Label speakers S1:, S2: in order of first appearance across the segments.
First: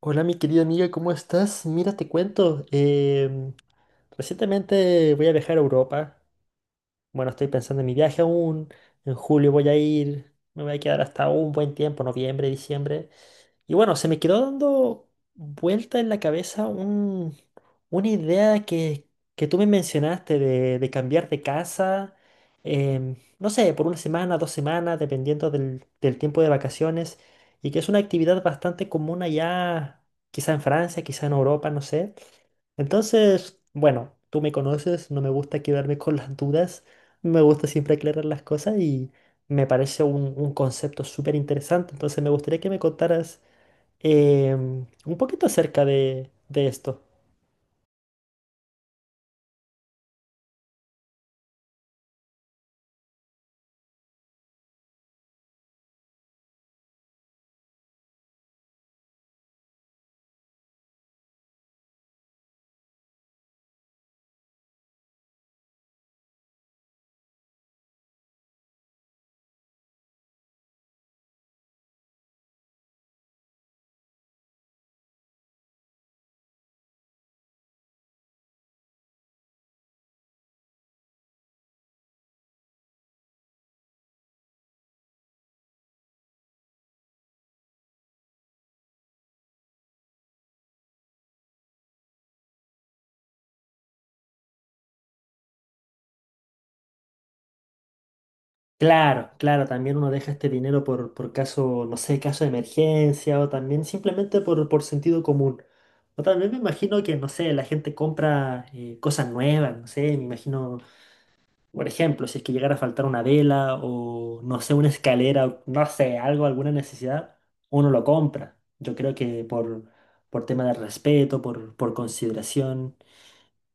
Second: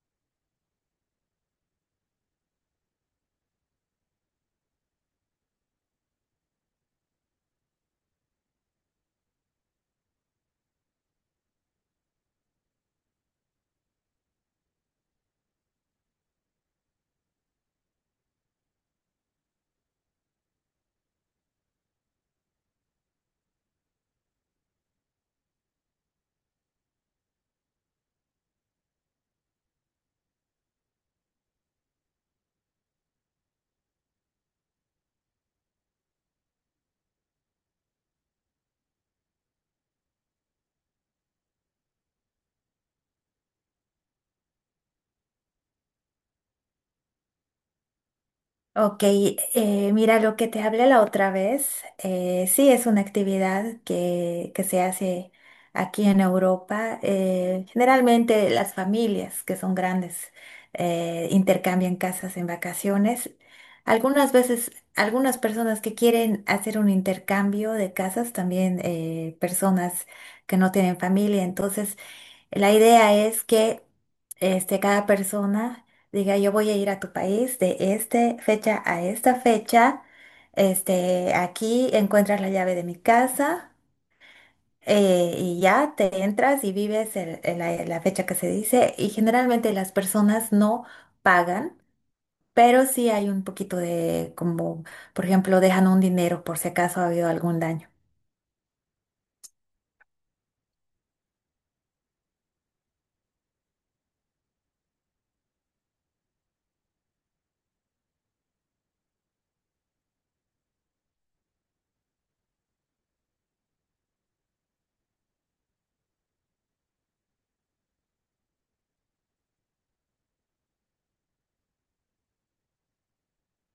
S1: Hola mi querida amiga, ¿cómo estás? Mira, te cuento, recientemente voy a viajar a Europa, bueno, estoy pensando en mi viaje aún. En julio voy a ir. Me voy a quedar hasta un buen tiempo, noviembre, diciembre. Y bueno, se me quedó dando vuelta en la cabeza una idea que tú me mencionaste de cambiar de casa, no sé, por una semana, dos semanas, dependiendo del tiempo de vacaciones, y que es una actividad bastante común allá, quizá en Francia, quizá en Europa, no sé. Entonces, bueno, tú me conoces, no me gusta quedarme con las dudas. Me gusta siempre aclarar las cosas y me parece un concepto súper interesante. Entonces me gustaría que me contaras un poquito acerca de esto.
S2: Ok, mira lo que te hablé la otra vez. Sí, es una actividad que se hace aquí en Europa. Generalmente las familias que son grandes intercambian casas en vacaciones. Algunas veces, algunas personas que quieren hacer un intercambio de casas, también personas que no tienen familia. Entonces, la idea es que este, cada persona diga, yo voy a ir a tu país de esta fecha a esta fecha. Este, aquí encuentras la llave de mi casa, y ya te entras y vives la fecha que se dice. Y generalmente las personas no pagan, pero sí hay un poquito de, como, por ejemplo, dejan un dinero por si acaso ha habido algún daño.
S1: Claro, claro, también uno deja este dinero por caso, no sé, caso de emergencia o también simplemente por sentido común. O también me imagino que, no sé, la gente compra cosas nuevas, no sé, me imagino. Por ejemplo, si es que llegara a faltar una vela o, no sé, una escalera, o no sé, algo, alguna necesidad, uno lo compra. Yo creo que por tema de respeto, por consideración.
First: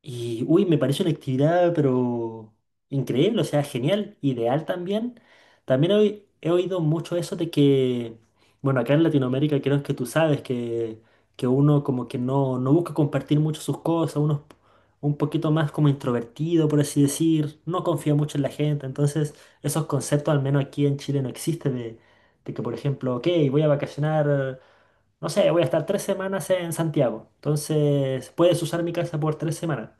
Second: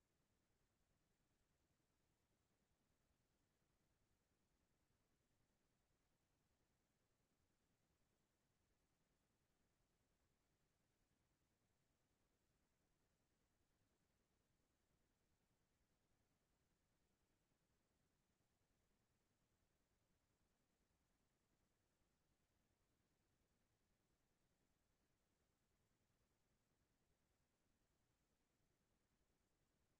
S1: Y, uy, me parece una actividad, pero increíble, o sea, genial, ideal también. También he oído mucho eso de que, bueno, acá en Latinoamérica creo que tú sabes que uno como que no busca compartir mucho sus cosas, uno es un poquito más como introvertido, por así decir, no confía mucho en la gente. Entonces, esos conceptos, al menos aquí en Chile, no existen de que, por ejemplo, ok, voy a vacacionar. No sé, voy a estar tres semanas en Santiago. Entonces, puedes usar mi casa por tres semanas.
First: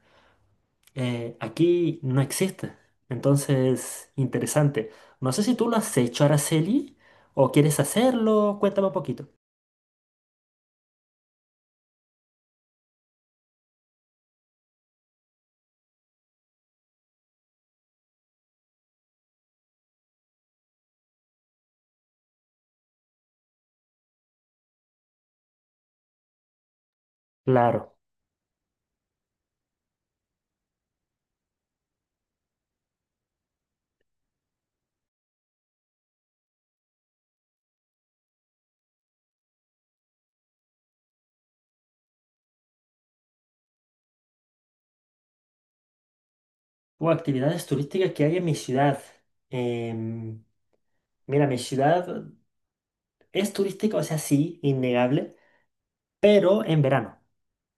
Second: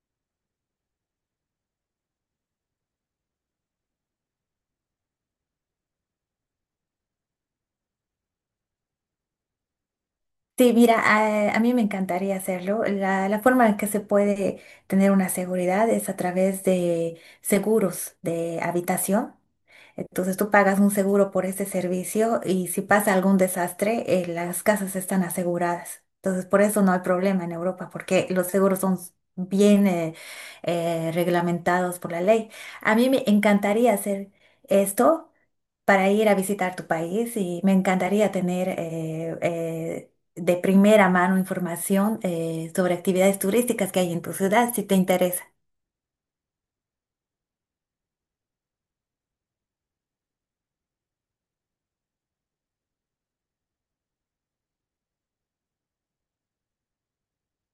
S1: Aquí no existe. Entonces, interesante. No sé si tú lo has hecho, Araceli, o quieres hacerlo. Cuéntame un poquito.
S2: Sí, mira, a mí me encantaría hacerlo. La forma en que se puede tener una seguridad es a través de seguros de habitación. Entonces tú pagas un seguro por ese servicio y si pasa algún desastre, las casas están aseguradas. Entonces por eso no hay problema en Europa,
S1: Claro.
S2: porque los seguros son bien reglamentados por la ley. A mí me encantaría hacer esto para ir a visitar tu país y me encantaría tener de primera mano información sobre actividades turísticas que hay en tu ciudad, si te interesa.
S1: O actividades turísticas que hay en mi ciudad. Em, mira, mi ciudad es turística, o sea, sí, innegable, pero en verano.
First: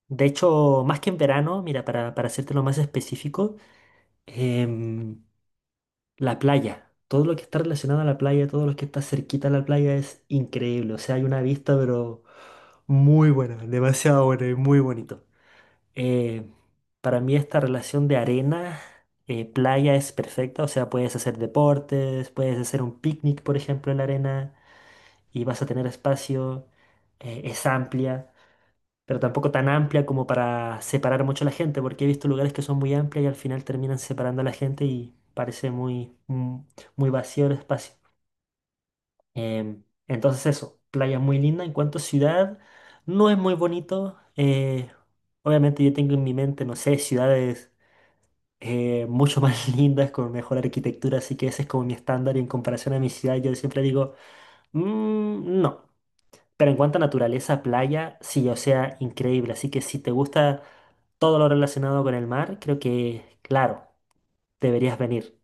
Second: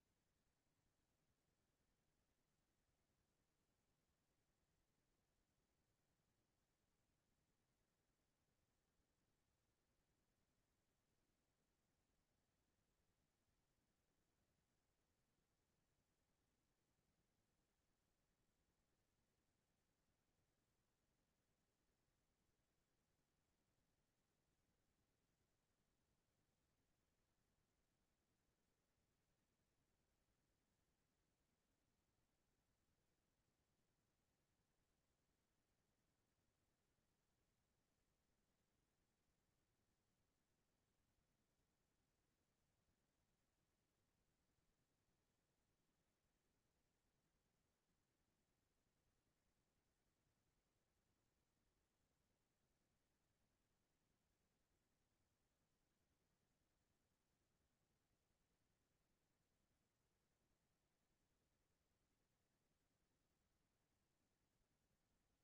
S1: De hecho, más que en verano, mira, para hacértelo más específico, em, la playa. Todo lo que está relacionado a la playa, todo lo que está cerquita a la playa es increíble. O sea, hay una vista, pero... muy buena, demasiado buena y muy bonito. Eh, para mí esta relación de arena, playa es perfecta, o sea, puedes hacer deportes, puedes hacer un picnic, por ejemplo, en la arena y vas a tener espacio, es amplia, pero tampoco tan amplia como para separar mucho a la gente, porque he visto lugares que son muy amplias y al final terminan separando a la gente y parece muy vacío el espacio. Entonces eso, playa muy linda. En cuanto a ciudad, no es muy bonito. Obviamente yo tengo en mi mente, no sé, ciudades mucho más lindas con mejor arquitectura, así que ese es como mi estándar y en comparación a mi ciudad yo siempre digo, "Mm, no". Pero en cuanto a naturaleza, playa, sí, o sea, increíble. Así que si te gusta todo lo relacionado con el mar, creo que, claro, deberías venir.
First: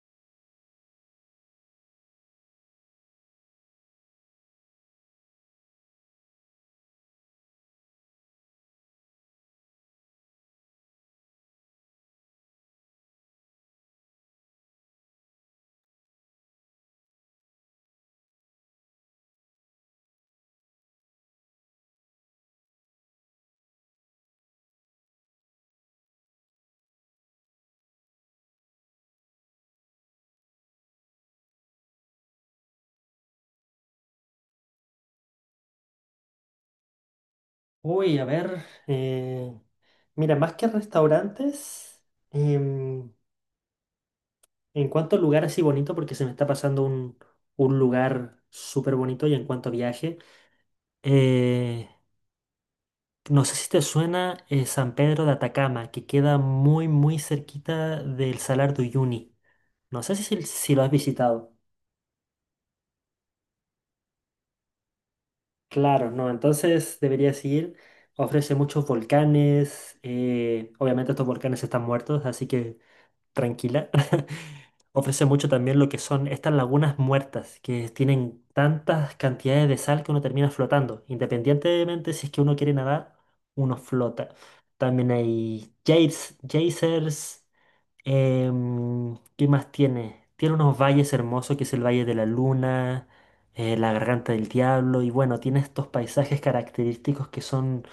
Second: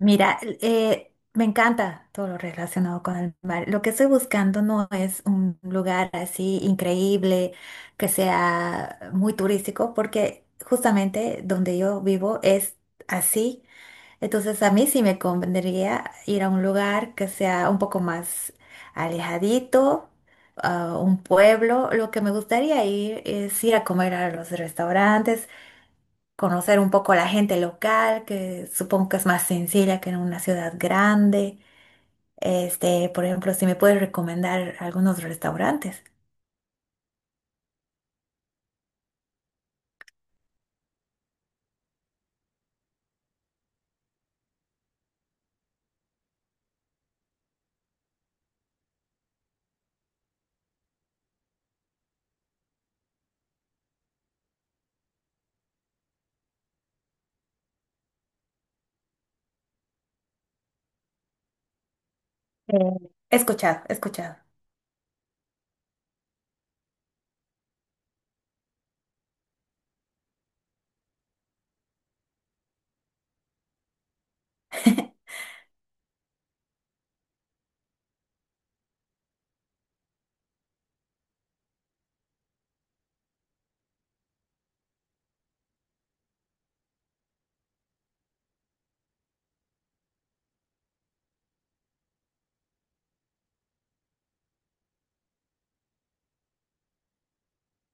S2: Mira, me encanta todo lo relacionado con el mar. Lo que estoy buscando no es un lugar así increíble, que sea muy turístico, porque justamente donde yo vivo es así. Entonces a mí sí me convendría ir a un lugar que sea un poco más alejadito, a un pueblo. Lo que me gustaría ir es ir a comer a los restaurantes, conocer un poco a la gente local, que supongo que es más sencilla que en una ciudad grande. Este, por ejemplo, si me puedes recomendar algunos restaurantes.
S1: Uy, a ver, mira, más que restaurantes. em, En cuanto a lugar así bonito, porque se me está pasando un lugar súper bonito y en cuanto a viaje, eh, no sé si te suena San Pedro de Atacama, que queda muy, muy cerquita del Salar de Uyuni. No sé si lo has visitado.
S2: He escuchado, he escuchado.
S1: Claro, no, entonces deberías ir. Ofrece muchos volcanes. Obviamente estos volcanes están muertos, así que tranquila, ofrece mucho también lo que son estas lagunas muertas, que tienen tantas cantidades de sal que uno termina flotando. Independientemente si es que uno quiere nadar, uno flota. También hay geysers. ¿Qué más tiene? Tiene unos valles hermosos, que es el Valle de la Luna, la Garganta del Diablo, y bueno, tiene estos paisajes característicos que son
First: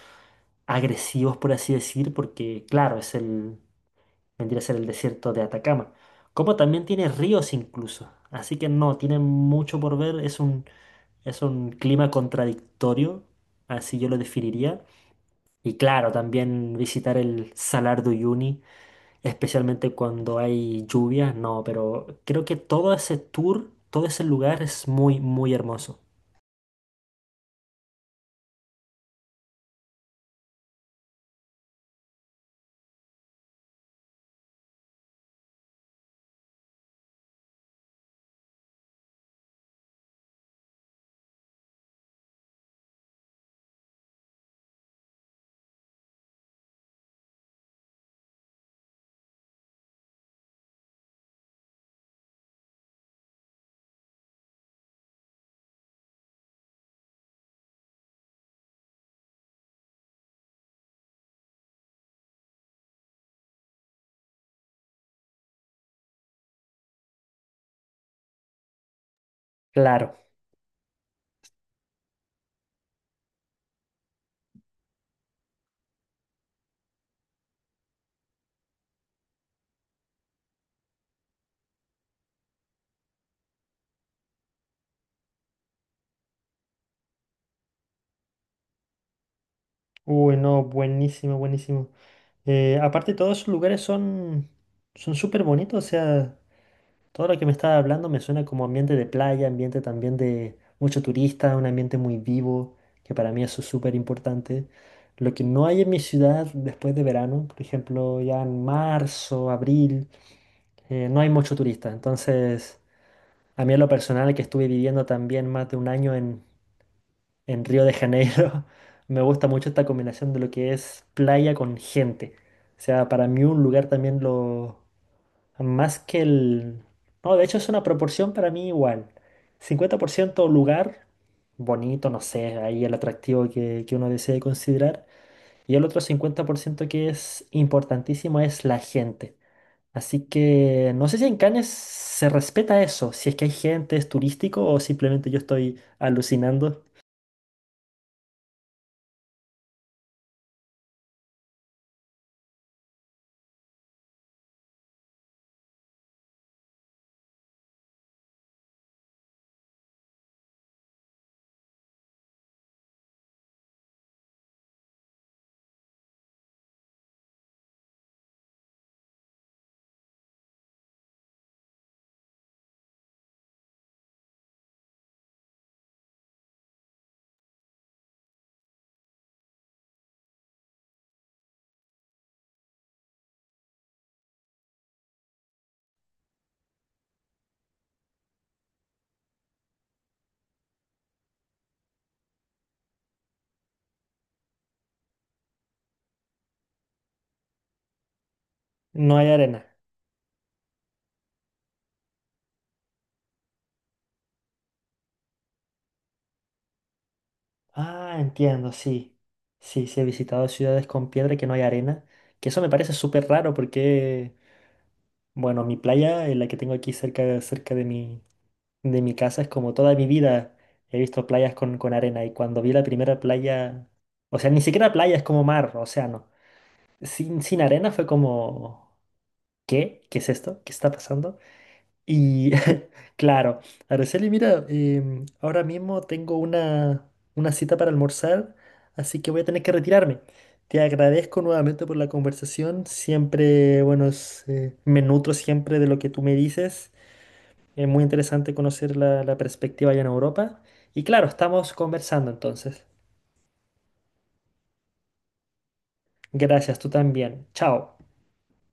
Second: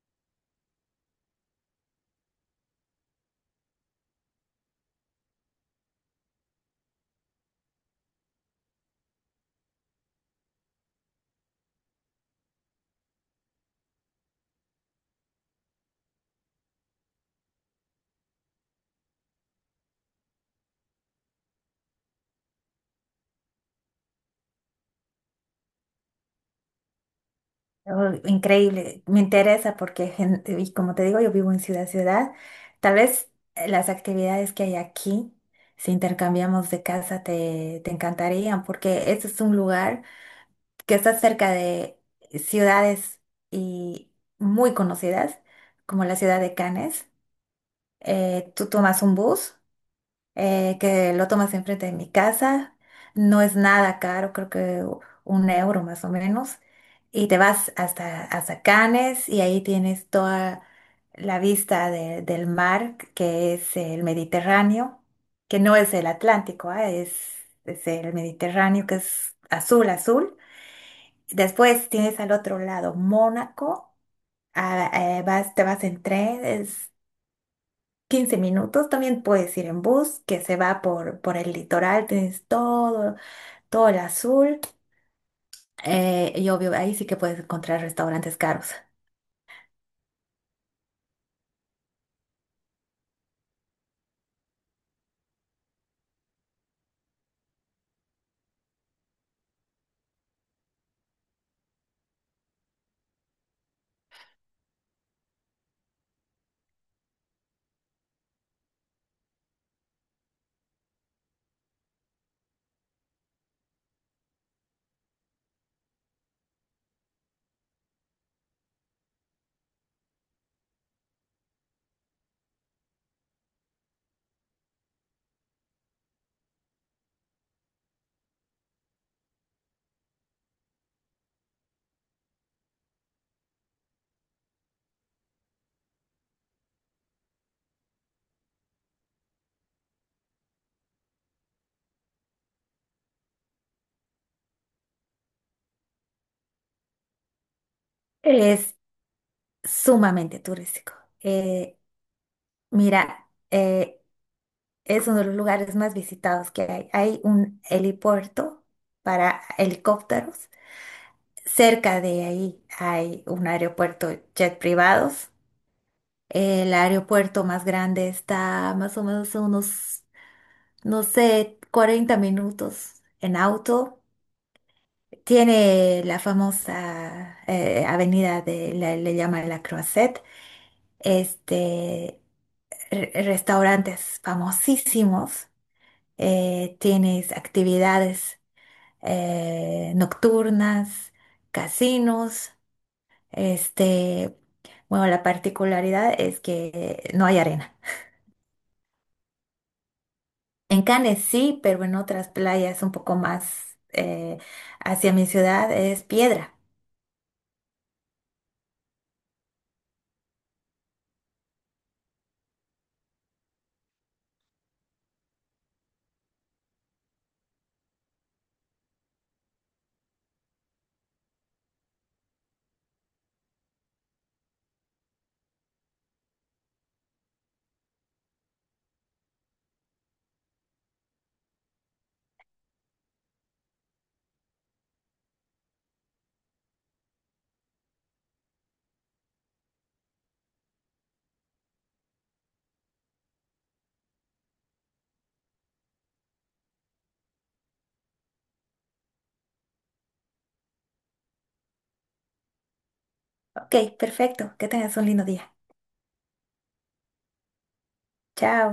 S1: agresivos, por así decir, porque claro, es el vendría a ser el desierto de Atacama, como también tiene ríos incluso. Así que no, tiene mucho por ver, es es un clima contradictorio, así yo lo definiría. Y claro, también visitar el Salar de Uyuni, especialmente cuando hay lluvias, no, pero creo que todo ese tour, todo ese lugar es muy, muy hermoso.
S2: Oh, increíble, me interesa porque, gen- y como te digo, yo vivo en ciudad, ciudad. Tal vez las actividades que hay aquí, si intercambiamos de casa, te encantarían, porque este es un lugar que está cerca de ciudades y muy conocidas, como la ciudad de Cannes. Tú tomas un bus que lo tomas enfrente de mi casa. No es nada caro, creo que 1 euro más o menos. Y te vas hasta Cannes y ahí tienes toda la vista de- del mar, que es el Mediterráneo, que no es el Atlántico, ah, es el Mediterráneo, que es azul,
S1: Claro.
S2: azul. Después tienes al otro lado Mónaco, ah, vas, te vas en tren, 15 minutos, también puedes ir en bus que se va por el litoral, tienes todo, todo el azul y obvio ahí sí que puedes encontrar restaurantes caros.
S1: Uy, no, buenísimo, buenísimo. Aparte, todos esos lugares son súper bonitos, o sea, todo lo que me estaba hablando me suena como ambiente de playa, ambiente también de mucho turista, un ambiente muy vivo, que para mí eso es súper importante. Lo que no hay en mi ciudad después de verano, por ejemplo, ya en marzo, abril, no hay mucho turista. Entonces, a mí en lo personal, que estuve viviendo también más de un año en Río de Janeiro, me gusta mucho esta combinación de lo que es playa con gente. O sea, para mí un lugar también lo más que el... No, de hecho es una proporción para mí igual. 50% lugar bonito, no sé, ahí el atractivo que uno desee considerar. Y el otro 50% que es importantísimo es la gente. Así que no sé si en Cannes se respeta eso, si es que hay gente, es turístico o simplemente yo estoy alucinando.
S2: Es sumamente turístico. Eh, Mira, es uno de los lugares más visitados que hay. Hay un helipuerto para helicópteros. Cerca de ahí hay un aeropuerto jet privados. El aeropuerto más grande está más o menos a unos no sé, 40 minutos en auto. Tiene la famosa avenida de, la- le, llaman La Croisette, este, re- restaurantes famosísimos, tienes actividades nocturnas, casinos, este, bueno, la particularidad es que no hay arena.
S1: No hay arena.
S2: En Cannes sí, pero en otras playas un poco más hacia mi ciudad es piedra.
S1: Ah, entiendo, sí. Sí, sí, he visitado ciudades con piedra que no hay arena, que eso me parece súper raro porque... bueno, mi playa, la que tengo aquí cerca, cerca de mi casa, es como toda mi vida he visto playas con arena y cuando vi la primera playa, o sea, ni siquiera playa, es como mar, océano. Sin arena fue como, ¿qué? ¿Qué es esto? ¿Qué está pasando? Y claro, Araceli, mira, ahora mismo tengo una cita para almorzar, así que voy a tener que retirarme. Te agradezco nuevamente por la conversación. Siempre, bueno, me nutro siempre de lo que tú me dices. Es muy interesante conocer la perspectiva allá en Europa. Y claro, estamos conversando entonces.
S2: Ok, perfecto. Que tengas un lindo día.
S1: Gracias, tú también. Chao.
S2: Chao.